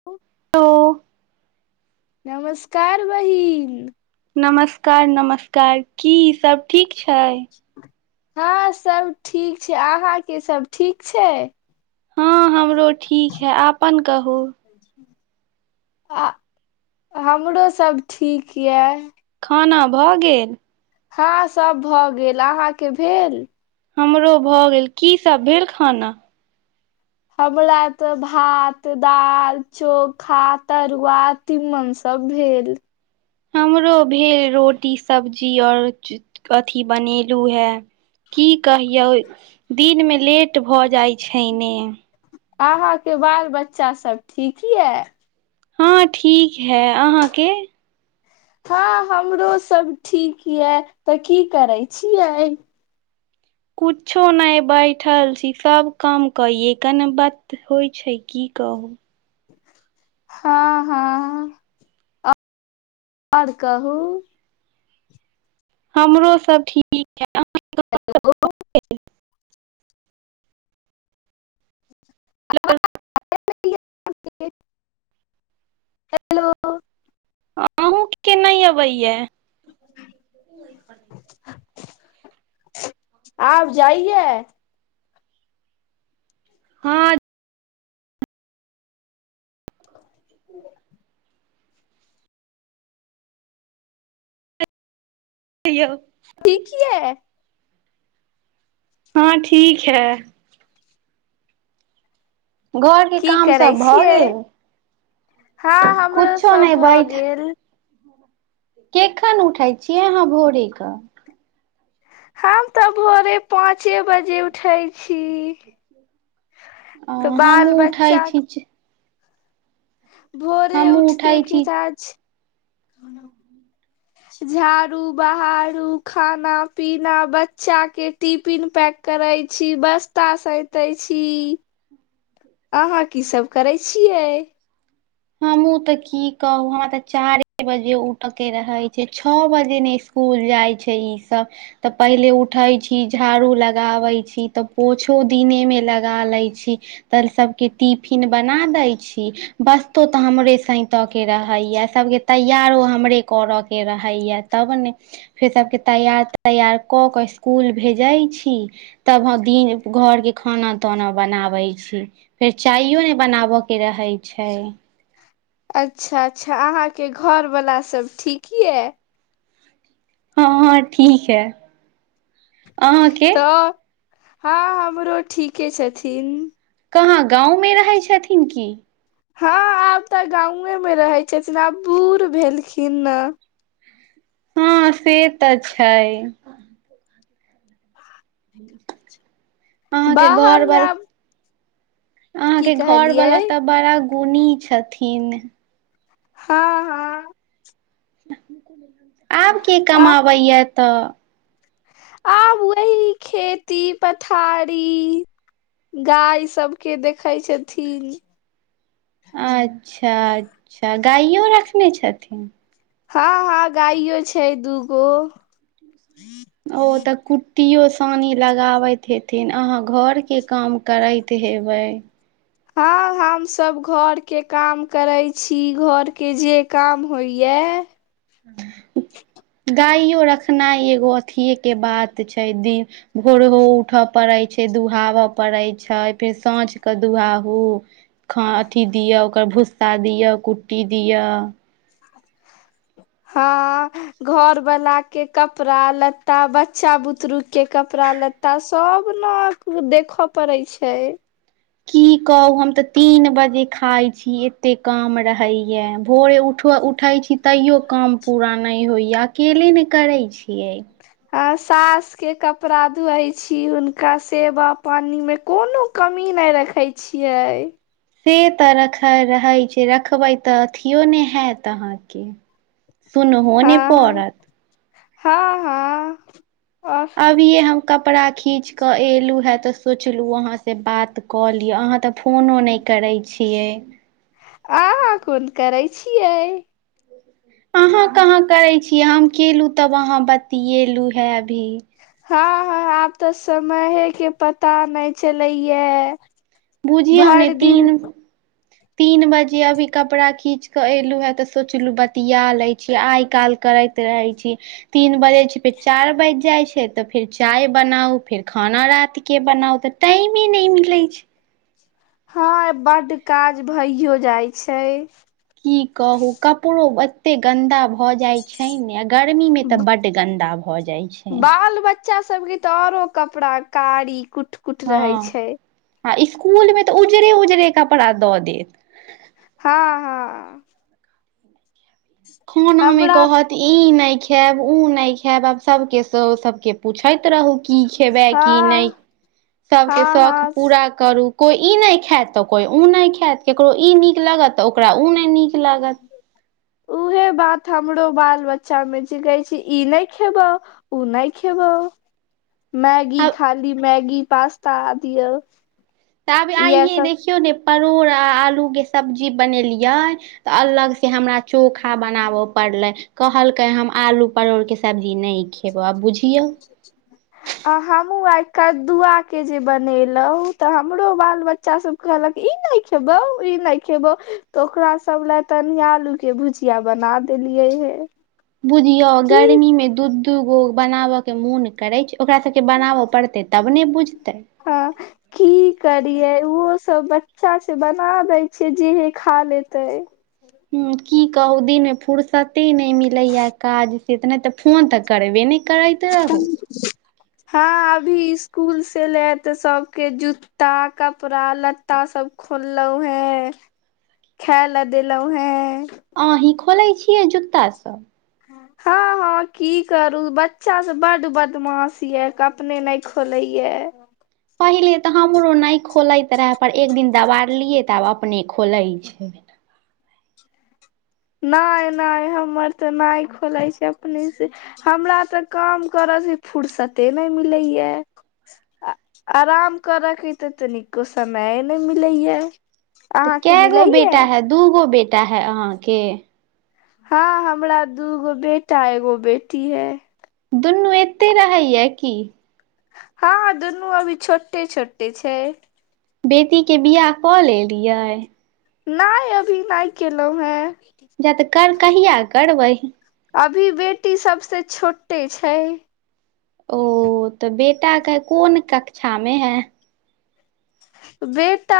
ओ hello नमस्कार बहिन। नमस्कार-नमस्कार, की सब ठीक छै? हँ सब ठीक छै, अहाँ के सब ठीक छै? हँ हमरो ठीक है। आपन कहू? आ हमरो सब ठीक यैऽ। खाना भऽ गेल? हाँ सब भऽ गेल, अहाँके भेल? हमरो भऽ गेल, की सब भेल खाना? हमला तऽ भात, दाल, चोखा, तरुआ तीमन सब भेल। हमरो भे रोटी, सब्जी और च-अथी बनेलू हैं। की कहियौ? दिन में लेट भऽ जाइ छै ने। आहाँके बाल बच्चा सब ठीक यैऽ? हँ ठीक है, अहाँके? हँ हमरो सब ठीक यैऽ, तऽ की करै छियै? कुछो नैय बैठल छी, सब काम कयै कऽ न बत होइ छै, की कहू? हँ-हँ। और कहू? हमरो सब ठीक हेलो। [unintelligible] हेलो अहूँ के नैय अबैयाऽ। ओहि ख [inaudible] आब जाइयैऽ? हँ। त यौ [inaudible] ठीक येऽ हँ ठीक है। घर के की काम करै सब भऽ छियै गेल हँ हमरो कुछो नहि सब भऽ बैठ गेल। केखन उठय छियै अहाँ भोरे कऽ। हम तऽ भोरे पाँंचे बजे उठै छी। तऽ बाल हमहुँ उठै बच्चा। छी भोरे हमहुँ उठत उठै कि छी काज झाड़ू बहारू खाना पीना बच्चा के टिफिन पैक, करै छी बस्ता सइतै छी, अहाँ की सब करै छियै। हमहु तऽ की कहू हमरा तऽ चारे बजे उठ के रहे छैय छ बजे नै स्कूल, स्कूल जाइ छैय ई सब तऽ पहिले उठे छी झाड़ू लगाबै छी तऽ पोछो दिनेमे लगा लै छी। तऽ सबके टिफिन बना दै छी बस तो तऽ हमरे सैईतऽके ऽके रहैया सबके तैयारो हमरे करऽके रहैया तब नै फेर सबके तैयार तैयार कऽ कऽ स्कुल भेजै छी तब हम दिन घरके खाना ताना बनाबै छी। फेर चाययो ने बनाब के रहै छैय। अच्छा अच्छा अहाँके घरवला सब ठीक यऽ। हँ हँ ठीक है। अहाँके तऽ हँ हमरो ठीके छथिन। कहाँ गाँवमे रहै छथिन की। हँ आब तऽ गांवेमे रहै छथिन आब बूढ़ भेलखिन नऽ हँ से तऽ छैय। ह [inaudible] बाहर मे आब, अहां की के घर कहलियै वाला तऽ बड़ा गुणी छथिन। हँ हँ। आब के कमाबैया तऽ। आब वही खेती पथारी, गाय सबके देखै छथिन। अच्छा अच्छा गाययो रखने छथिन। हँ हँ गाययो छैय दूगो। ओ तऽ कु टीओ सानी लगाबैत हेथिन अहाँ घरके काम करैत हेबै। हँ हमसभ घरके काम करैत छी घरके जे काम होइएा। [unintelligible] गाइयो रखनाइ एगो अथिे के बात छैय दिन। भोर हो उठय पड़ैत छैय दुहाबैय पड़ैत छैय फेर साँझके दुहाहू। ख अथि दिओ ओकर भुस्सा दिओ कुट्टी दिओ। ह घर वाला के कपड़ा लत्ता बच्चा बुतरु। के कपड़ा लत्ता सब ने देखऽ पड़े छैय। की कहू हम तऽ तीन बजे खाय छी, एते काम रहैय यैं भोरे उठव उठ उठै छी तैयो काम पूरा नहि होइए, अकेले नहि करै छियै। हं सास के कपड़ा धुओछी हुनका सेवा पानी मे कोनो कमी नहि रखै छियै। से त रखै रहै छै, रखबै त अथियो नही हैत अहांके। सुनहो नहि पड़त। हँ-हँ औ अभिये हम कपड़ा खींच क एलू हैं, तऽ सोचलु अहाँ से बात कऽ लि अहां त फोनो नहि करै छियै। आहां कोन करै छियै। अहाँ कहाँ करै छी, हम केलु तब अहाँ बतयेलू हैं अभी। हँ- हँ आब तऽ समयहे के पता नहि चलै यैं। बूझियौ ने तीन तीन बजे अभी कपड़ा खींच के एलू हैं, तऽ सोचलु बतिया लय छी आइ काल करैत रहै छी। तीन बजै छै, फेर चारि बाजि जाइ छै, त फेर चाय बनाउ फेर खाना रातिके बनाउ त टाइमे नहि मिलै छै। हँ ए बड्ड काज भइयो जाइ छै। की कहू कपड़ो एत्ते गन्दा भऽ जाइ छै ने आ गर्मीमे तऽ बड्ड गन्दा भऽ जाइ छै। बाल बच्चा सब के त औरो कपड़ा कारी कुट कुट रहै हँ, छै आ स्कूल मे तऽ उजरे-उजरे कपड़ा दऽ देत। हाँ हँ। खाना मे हमरा कहत तऽ ई नहि खैब, उ नहि खैब, आब सबके स सबके पुछैत रहू। की खेबै की नहि हँ सबके हँ शौख पूरा हँ करू, कोई ई नहि खैत, तऽ कोई उ नहि खैत, ककरो ई नीक लगत त ओकरा उ नहि नीक लागत। उहें बात हमरो बाल बच्चा में छय, कहै छय ई नहि खेबौ, उ नहि खेबौ। मैगी आब खाली मैगी, पास्ता आ दियौ। ताबे इएह आइये सब देखियौ ने परोड़ आ आलू के सब्जी बनेलियै त अलग से हमरा चोखा बनाबऽ पड़लै। कहलकै हम आलू परोड़ के सब्जी नहि खेबो आब बुझ [inaudible] आ हमहुं आइ कद्दुआके जे बनेलऊ, तऽ हमरो बाल बच्चा सब कहलक ई नहि खेबौ, ई नहि खेबौ, तो ओकरा सब ले तनी आलू के भुजि -या बना देलियै हें। बुझियौ गर्मी मे दू-दू गो बनाबय के मोन करै छै, ओकरा सबके के बनाबऽ पड़तै तब ने बुझतै। हँ। की करियै उंहो सब बच्चा छै, बना दै छियै जेहे खा लेतै। हम्म की कहू दिन मे फुर्सते नहि मिलैया काज से, त नहि त फोन तऽ करबे नहि करैत रहू। पुछियौ। हँ अभी स्कूल से ले ते सब के जूता, कपड़ा, लत ता सब खोललहुं हें, खाय ले देलहुं हें। अहीं खोलै छियै जुता सब? हँ हँ की करू बच्चा स बड बदमाश यऽ क अपने नइ खोलैये। पहिले तऽ हमरो नहि खोलैत रहे, पर एक दिन दबारलियै तऽ आब अपने खोले छै। नइ नइ हमर तऽ नइ खोलै छै, अपने से। हमरा तऽ काम करय स फुुरसते नहि मिलैया। आराम करऽके तऽ तनिको समय नइ मिलैया। तऽ कए गो बेटा है दू गो बेटा है अहाँके? हँ हमरा दूगो बेटा एगो बेटी है। दुनू एते रहैय कि? हँ दुनू अभी छोटे छोटे छै। बेटीके बिआह कऽ लेलियै? नहि अभी नहि केलहुं हें। जा तऽ कर कहिया करबै? अभी बेटी सभसँ छोटे छै। ओ तऽ बेटा के कोन कक्षा में है? बेटा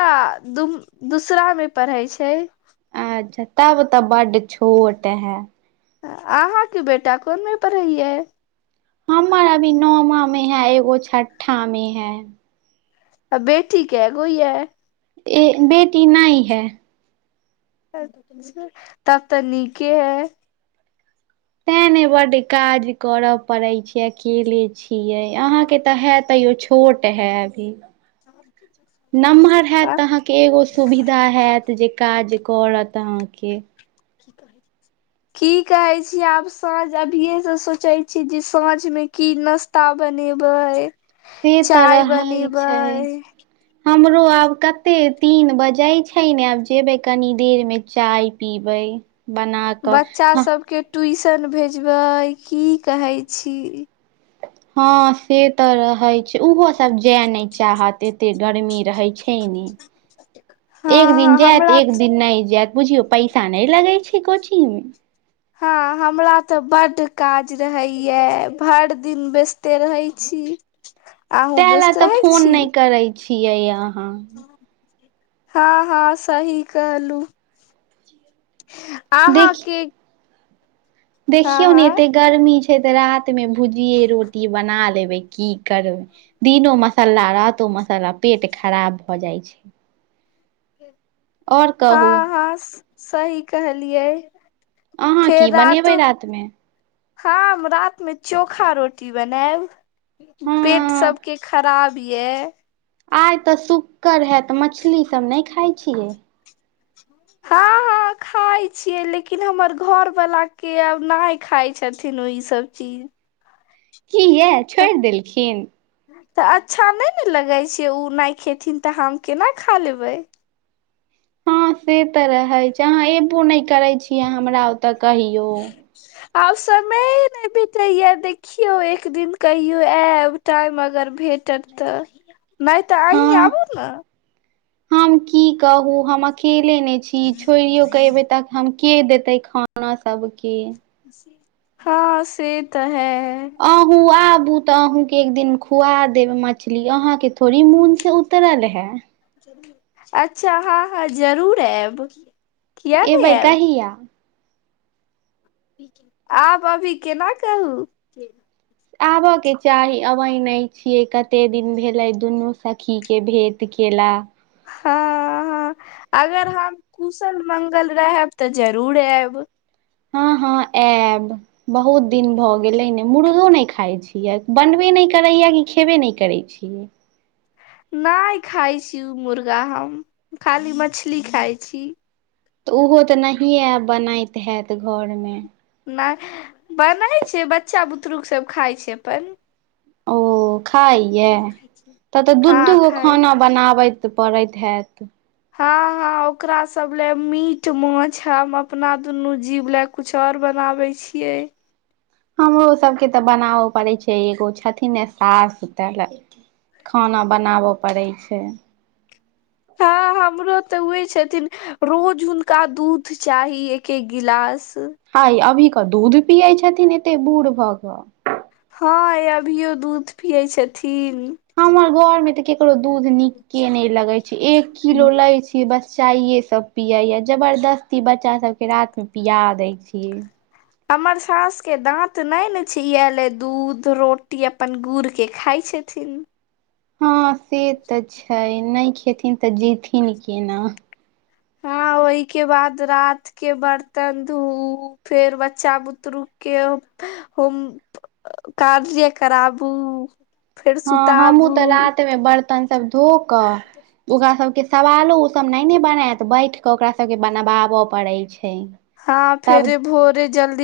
दु दूसरा मे पढ़े छै। अच्छा तब त बड्ड छोट है। आहा के बेटा कोनमें पढ़ैये? हमर अभी नौमा मे है, एगो छठा में है। अ बेटी के गो या यै? ए बेटी नइ है। तब तऽ नीके है। तें ने बड्ड काज करऽ पड़े छै, अकेले छिये अहा के तऽ हे तैयो छौ छोट है अभी। आँ के एगो सुविधा हयत जे काज करत अहाँके? की कहे छी आब साँझ, अभिये से सोचे छी जे साँझ में की नश ता बनेबै? एहे त चाय रहै छै। बनेबै हमरो आब कते तीन बजे छै? ने आब जेबइ कनी देर में चाय पीबै बना कऽ बच्चा ह सबके ट्यूशन भेजबै की कहै छी? हँ से तऽ रहै छै ओहोसभ जाय नहि चाहत एते गर्मी रहै छै। हँ एक दिन जायत हमरा एक दिन नहि जायत बुझियौ पै सा नहि लगे छै कोचिंग में? हँ हमरा तऽ बड्ड काज रहैया, भर दिन व्यस्ते रहै छी। अहूँ तै ले व्यस्त तऽ रहै फोन छी नइ करै छियै अहाँ। हँ हँ सही कहलूँ। आहाँ देखि के देखियौ ने एते गर्मी छै, तऽ रात मे भुजिये रोटी बना लेबैय। की करबै दिनो मसाला, रातो मसाला पेट खराब भऽ जाइ छै। और कहू हँ हँ सही कहलियै। अहाँ फेर की बनेबै रातो, रात मे ह हम राति मे चोखा रोटी बनायैब पेट हँ सबके खराब, पीए, आइ तऽ शुकर हैइत मछली सब नहि खाय छियै। हाँ, हाँ। खाय छियै, लेकिन हमर घरवाला के आब नहि खाय छथिन ई सब चीज। किया तऽ छोड़ि देलखिन। तऽ अच्छा नैय ने लगै छैय, उ नैय खेथिन तऽ हम केना खा लेबैय। हँ से तऽ रहैय छैय, आहाँ एबो नैय करैय छियै, हमरा ओता कहियो। आब समयही नहि बितैया देखियौ एक दिन कहियो आयैब। टाइम अगर भेटत तऽ नहि तऽ अहीं हँ आबु न। हम की कहू हम अकेले नहि छी, छोड़ियौ के एबैय ते हम के देतैय खाना सबके। हाँ से तऽ हैै। अहूँ आबू तऽ अहूँके एक दिन खुआ दैब मछली अहां के थोड़ी मन से उतरल है। अच्छा हाँ, हाँ जरूर आयैब। एबैय कहिया। आब अभी केना कहू। आबयै के चाही, अबैय नहि छियै कते दिन भेलैय दुनू सखी के भेट तऽ केला। हाँ, हाँ अगर हम कुशल मंगल रहैब तऽ जरूर आयैब। हँ हँ आयैब। बहुत दिन भऽ गेलैय ने मुर्गो नैय खाइय छियै, बनबे नैय करैयै कि खेबे नैय करैय छियै। नैय खाय छी उ मुर्गा हम खाली मछली खाय छी। तऽ उहो ते नहिए आब बनैत हैइत घरमें। नैय बनैय छैय, बच्चा बुतरुक सब खाइ छैय अपन। ओ खाइयै तब तऽ दू, हँ दूगो खाय खाना बनाबैत पड़ैत हैइत। हँ हँ ओकरा सब ले मीट-माछ हम अपना दुनू जीव ले कुछ और बनाबै छियै। हमरो सबके तऽ बनाबै पड़ैय छैय, एगो छथिन ने सास तै लै खाना बनाबै पड़ैय छैय। हँ हमरो तऽ उहै छथिन रोज हुनका दूध चाही एक-एक गिलास। हाई अभी के दूध पियै छथिन एते बूढ भऽ कऽ। हाँ ये अभियो दूध पियै छथिन। हमर घर में तऽ केकरो दूध निक्के नैय लगैय एक किलो लैय छियै बस चायै सब पियैया जबरदस्ती बच्चा सबके रातमे पिया दै छियै। हमर सास के दाँत नैने छैय इहेलै दूध रोटी अपन गुड़ के खाय छथिन। हँ से ते छैय नैय खेथिन तऽ जिथिन केना। हाँ ओहिके बाद रात के बर्तन धुऊ फेर बच्चा बुतरूक के होम काजे कराबू। फेर हँ हमहूँ सुताबू तऽ रातमे बर्तन सब धो कऽ। ओकरा सबके सवालो ओ सब नैने बनेत बैठ के ओकरा सबके बनवाबऽ पड़ै छैय। हँ फेरे भोरे जल्दी।